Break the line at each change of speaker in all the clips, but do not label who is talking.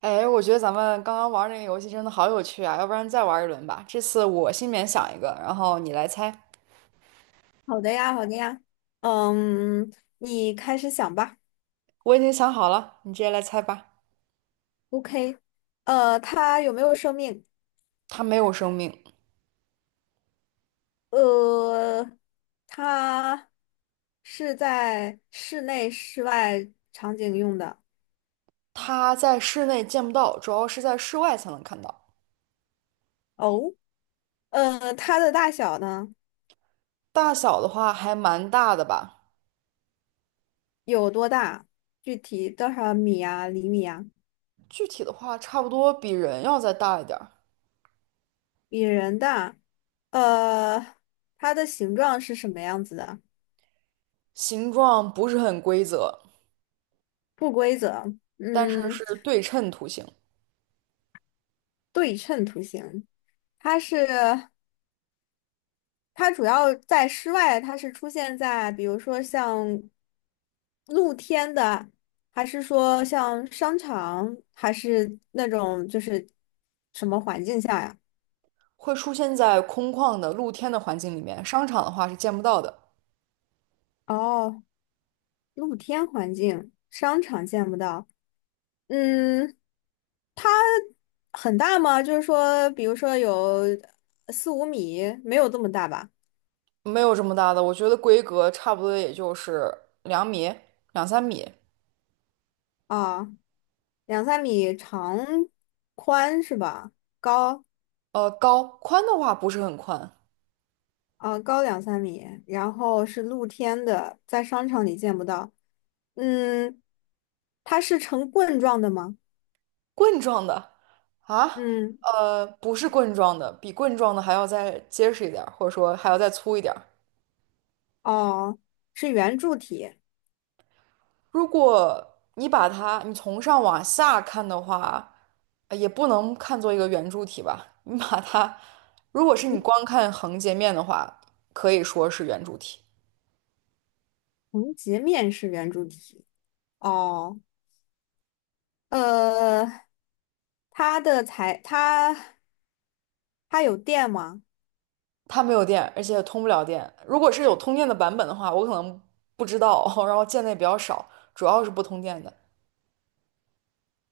哎，我觉得咱们刚刚玩儿那个游戏真的好有趣啊，要不然再玩一轮吧。这次我心里面想一个，然后你来猜。
好的呀，好的呀，嗯，你开始想吧。
我已经想好了，你直接来猜吧。
OK，它有没有生命？
它没有生命，
呃，它是在室内、室外场景用的。
它在室内见不到，主要是在室外才能看到。
哦，它的大小呢
大小的话还蛮大的吧，
有多大？具体多少米啊、厘米啊？
具体的话差不多比人要再大一点儿。
比人大。呃，它的形状是什么样子的？
形状不是很规则，
不规则，
但是
嗯，
是对称图形，
对称图形。它是。它主要在室外，它是出现在比如说像露天的，还是说像商场，还是那种就是什么环境下呀？
会出现在空旷的露天的环境里面，商场的话是见不到的。
哦，露天环境，商场见不到。嗯，它很大吗？就是说，比如说有四五米，没有这么大吧？
没有这么大的，我觉得规格差不多也就是2米、2、3米，
啊，两三米长宽是吧？高。
呃，高，宽的话不是很宽，
高两三米，然后是露天的，在商场里见不到。嗯，它是呈棍状的吗？
棍状的啊，
嗯，
不是棍状的，比棍状的还要再结实一点儿，或者说还要再粗一点儿。
哦，是圆柱体，
如果你把它，你从上往下看的话，呃也不能看作一个圆柱体吧，你把它，如果是你光看横截面的话，可以说是圆柱体。
横截面是圆柱体。哦，呃，它的材，它有电吗？
它没有电，而且通不了电。如果是有通电的版本的话，我可能不知道，然后见的也比较少，主要是不通电的。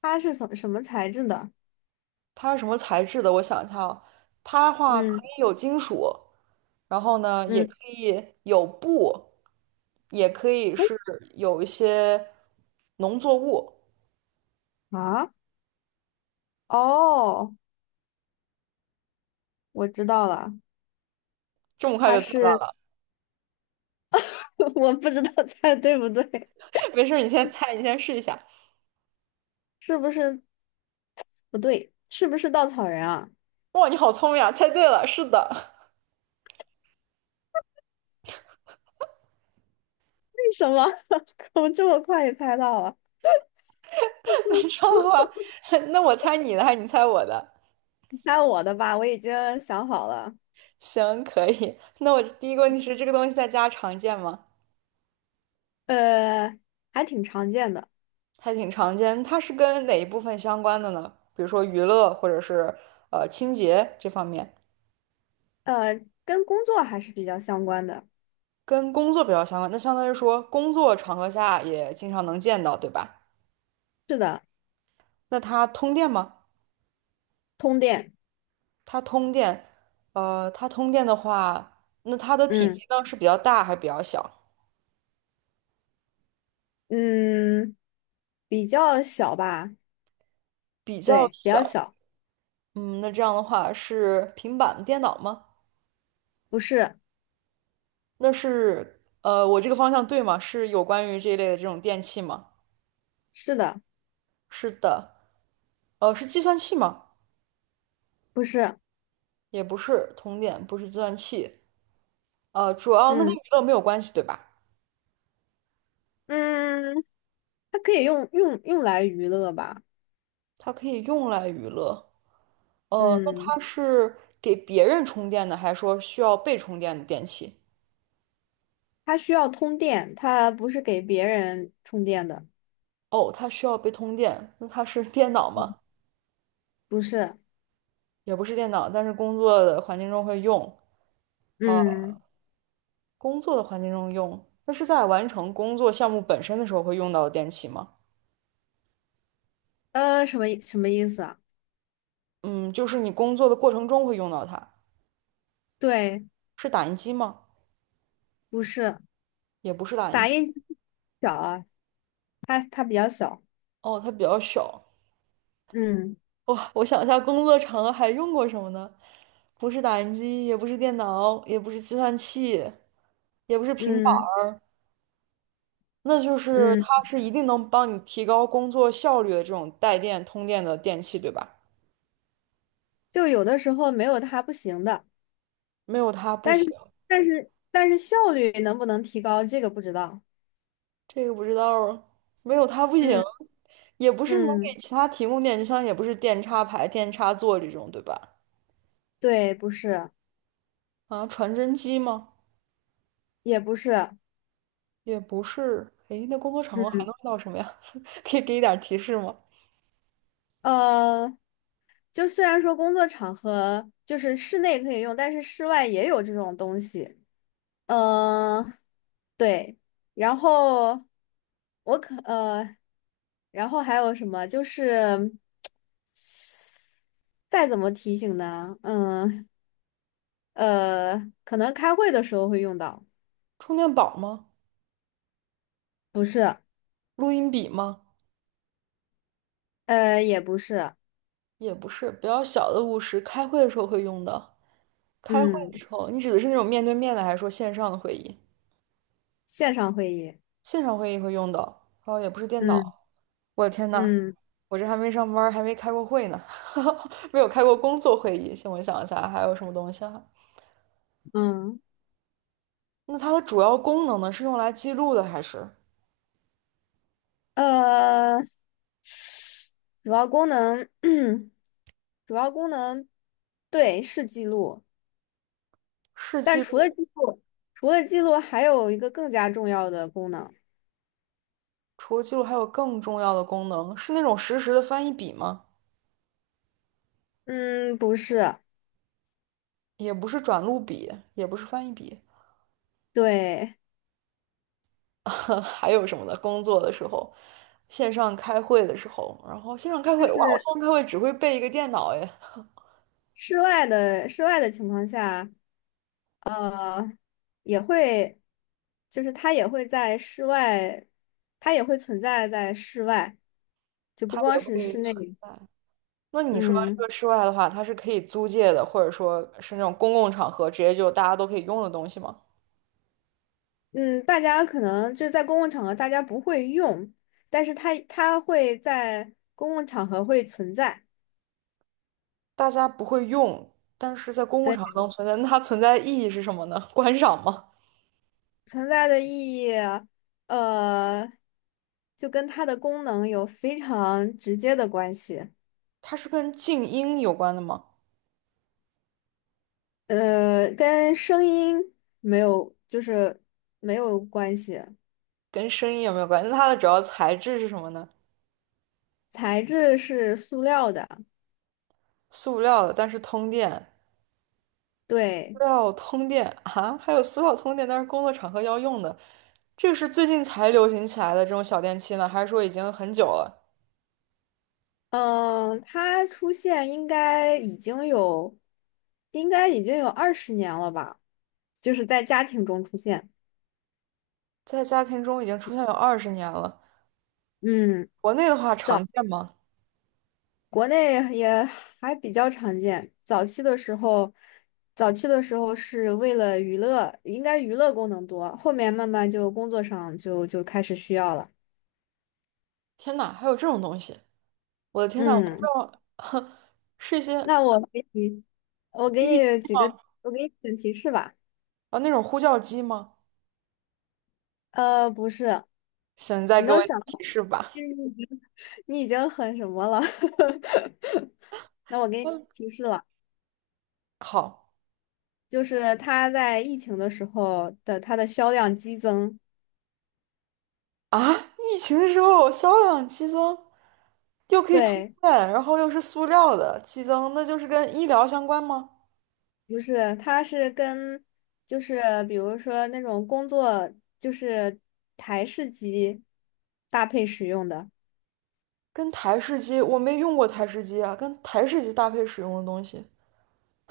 它是什么材质的？
它是什么材质的？我想一下哦，它的话可
嗯
以有金属，然后呢，也
嗯，
可以有布，也可以是有一些农作物。
啊，哦，我知道了，
这么快
它
就猜到
是，
了？
我不知道猜对不对，
没事儿，你先猜，你先试一下。
是不是不对？是不是稻草人啊？
哇，你好聪明啊！猜对了，是的。
为什么？我这么快也猜到了？
那这样的话，那我猜你的还是你猜我的？
猜我的吧，我已经想好了。
行，可以。那我第一个问题是，这个东西在家常见吗？
呃，还挺常见的，
还挺常见。它是跟哪一部分相关的呢？比如说娱乐，或者是清洁这方面，
呃，跟工作还是比较相关的。
跟工作比较相关。那相当于说，工作场合下也经常能见到，对吧？
是的，
那它通电吗？
通电，
它通电，它通电的话，那它的体积
嗯
呢是比较大还是比较小？
嗯，比较小吧？
比较
对，比较
小。
小，
嗯，那这样的话是平板电脑吗？
不是，
那是我这个方向对吗？是有关于这一类的这种电器吗？
是的，
是的，是计算器吗？
不是，
也不是，通电不是计算器，主要那跟
嗯
娱乐没有关系，对吧？
嗯，它可以用来娱乐吧？
它可以用来娱乐，那
嗯，
它是给别人充电的，还是说需要被充电的电器？
它需要通电，它不是给别人充电的，
哦，它需要被通电，那它是电脑吗？
不是，
也不是电脑，但是工作的环境中会用，
嗯，
工作的环境中用，那是在完成工作项目本身的时候会用到的电器吗？
呃，什么意思啊？
嗯，就是你工作的过程中会用到它，
对，
是打印机吗？
不是
也不是打印
打
机，
印机小啊，它比较小，
哦，它比较小。
嗯
哇，我想一下，工作场合还用过什么呢？不是打印机，也不是电脑，也不是计算器，也不是平板
嗯
儿，那就是它
嗯，
是一定能帮你提高工作效率的这种带电通电的电器，对吧？
就有的时候没有它不行的，
没有它不
但
行，
是效率能不能提高，这个不知道。
这个不知道啊，没有它不行，
嗯
也不是能
嗯，
给其他提供电，就像也不是电插排、电插座这种，对吧？
对，不是，
啊，传真机吗？
也不是，
也不是，诶，那工作场合还
嗯
能用到什么呀？可以给一点提示吗？
呃，就虽然说工作场合就是室内可以用，但是室外也有这种东西。嗯、呃对，然后我可呃，然后还有什么就是。再怎么提醒呢？嗯，呃，可能开会的时候会用到，
充电宝吗？
不是，
录音笔吗？
呃，也不是，
也不是，比较小的务实，开会的时候会用的。开会的
嗯，
时候，你指的是那种面对面的，还是说线上的会议？
线上会议，
线上会议会用到，然后也不是电
嗯
脑。我的天呐，
嗯
我这还没上班儿还没开过会呢，没有开过工作会议。先我想一下，还有什么东西啊？
嗯，
那它的主要功能呢，是用来记录的，还是？
呃，主要功能，主要功能，对，是记录，
是
但
记
除了
录。
记录，除了记录，还有一个更加重要的功能，
除了记录，还有更重要的功能，是那种实时的翻译笔吗？
嗯，不是，
也不是转录笔，也不是翻译笔，
对，
还有什么呢？工作的时候，线上开会的时候，然后线上开
就
会，哇，我
是
线上开会只会备一个电脑哎，
室外的情况下。呃，也会，就是它也会在室外，它也会存在在室外，就 不
它
光
也
是
会
室内。
在那你说这
嗯
个室外的话，它是可以租借的，或者说是那种公共场合直接就大家都可以用的东西吗？
嗯，大家可能就是在公共场合大家不会用，但是它会在公共场合会存在。
大家不会用，但是在公共场
对，
合能存在，那它存在的意义是什么呢？观赏吗？
存在的意义，呃，就跟它的功能有非常直接的关系。
它是跟静音有关的吗？
呃，跟声音没有，就是没有关系。
跟声音有没有关系？那它的主要材质是什么呢？
材质是塑料的，
塑料的，但是通电，塑
对，
料通电啊，还有塑料通电，但是工作场合要用的，这个是最近才流行起来的这种小电器呢，还是说已经很久了，
嗯，它出现应该已经有，应该已经有二十年了吧，就是在家庭中出现，
在家庭中已经出现有20年了？
嗯，
国内的话常见吗？
国内也还比较常见。早期的时候，早期的时候是为了娱乐，应该娱乐功能多，后面慢慢就工作上开始需要了。
天呐，还有这种东西！我的天呐，我都不知
嗯，
道，哼，是一些
那我给你，我给
BB
你几个，我给你几个提示吧。
啊那种呼叫机吗？
呃，不是，
行，你再
你
给
能
我一点
想。
提示吧。
你已经你已经很什么了？那我给你
嗯，
提示了，
好
就是它在疫情的时候的它的销量激增。
啊，疫情的时候销量激增。又可以通
对，
电，然后又是塑料的，激增，那就是跟医疗相关吗？
不是，它是跟就是比如说那种工作就是台式机搭配使用的。
跟台式机，我没用过台式机啊，跟台式机搭配使用的东西，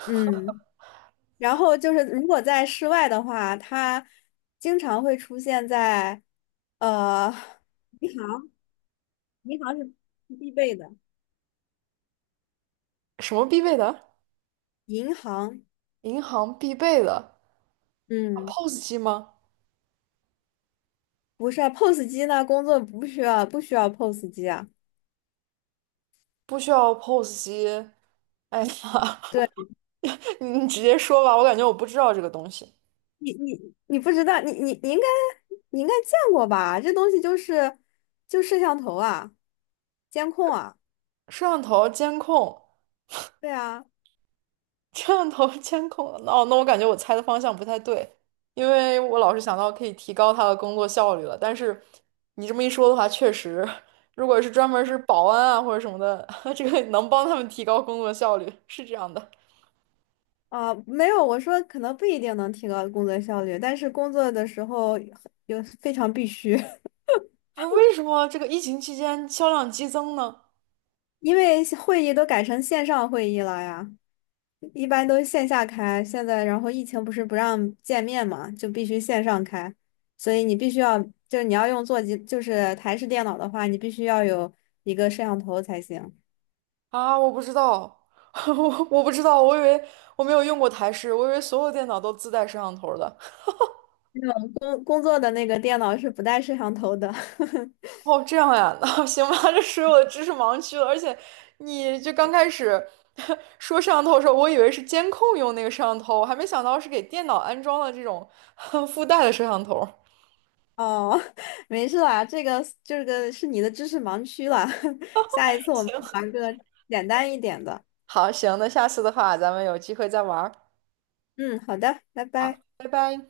嗯，然后就是如果在室外的话，它经常会出现在呃银行，银行是必备的，
什么必备的？
银行。
银行必备的啊
嗯，
POS机吗？
不是啊，POS 机呢？工作不需要，不需要 POS 机啊。
不需要 POS 机。哎呀，
对，
你直接说吧，我感觉我不知道这个东西。
你不知道，你应该见过吧？这东西就是就摄像头啊，监控啊，
摄像头监控
对啊，
摄像头监控哦，那我感觉我猜的方向不太对，因为我老是想到可以提高他的工作效率了。但是你这么一说的话，确实，如果是专门是保安啊或者什么的，这个能帮他们提高工作效率，是这样的。
啊、没有，我说可能不一定能提高工作效率，但是工作的时候有非常必须，
不是为什么这个疫情期间销量激增呢？
因为会议都改成线上会议了呀。一般都是线下开，现在然后疫情不是不让见面嘛，就必须线上开，所以你必须要，就是你要用座机，就是台式电脑的话，你必须要有一个摄像头才行。
啊，我不知道，我不知道，我以为我没有用过台式，我以为所有电脑都自带摄像头的。
我种工作的那个电脑是不带摄像头的。
哦，这样呀，那行吧，这属于我的知识盲区了。而且，你就刚开始 说摄像头的时候，我以为是监控用那个摄像头，我还没想到是给电脑安装了这种 附带的摄像头。
哦，没事啦，这个是你的知识盲区了，下一次我 们
行，
玩个简单一点的。
好，行，那下次的话，咱们有机会再玩儿。
嗯，好的，拜
好，
拜。
拜拜。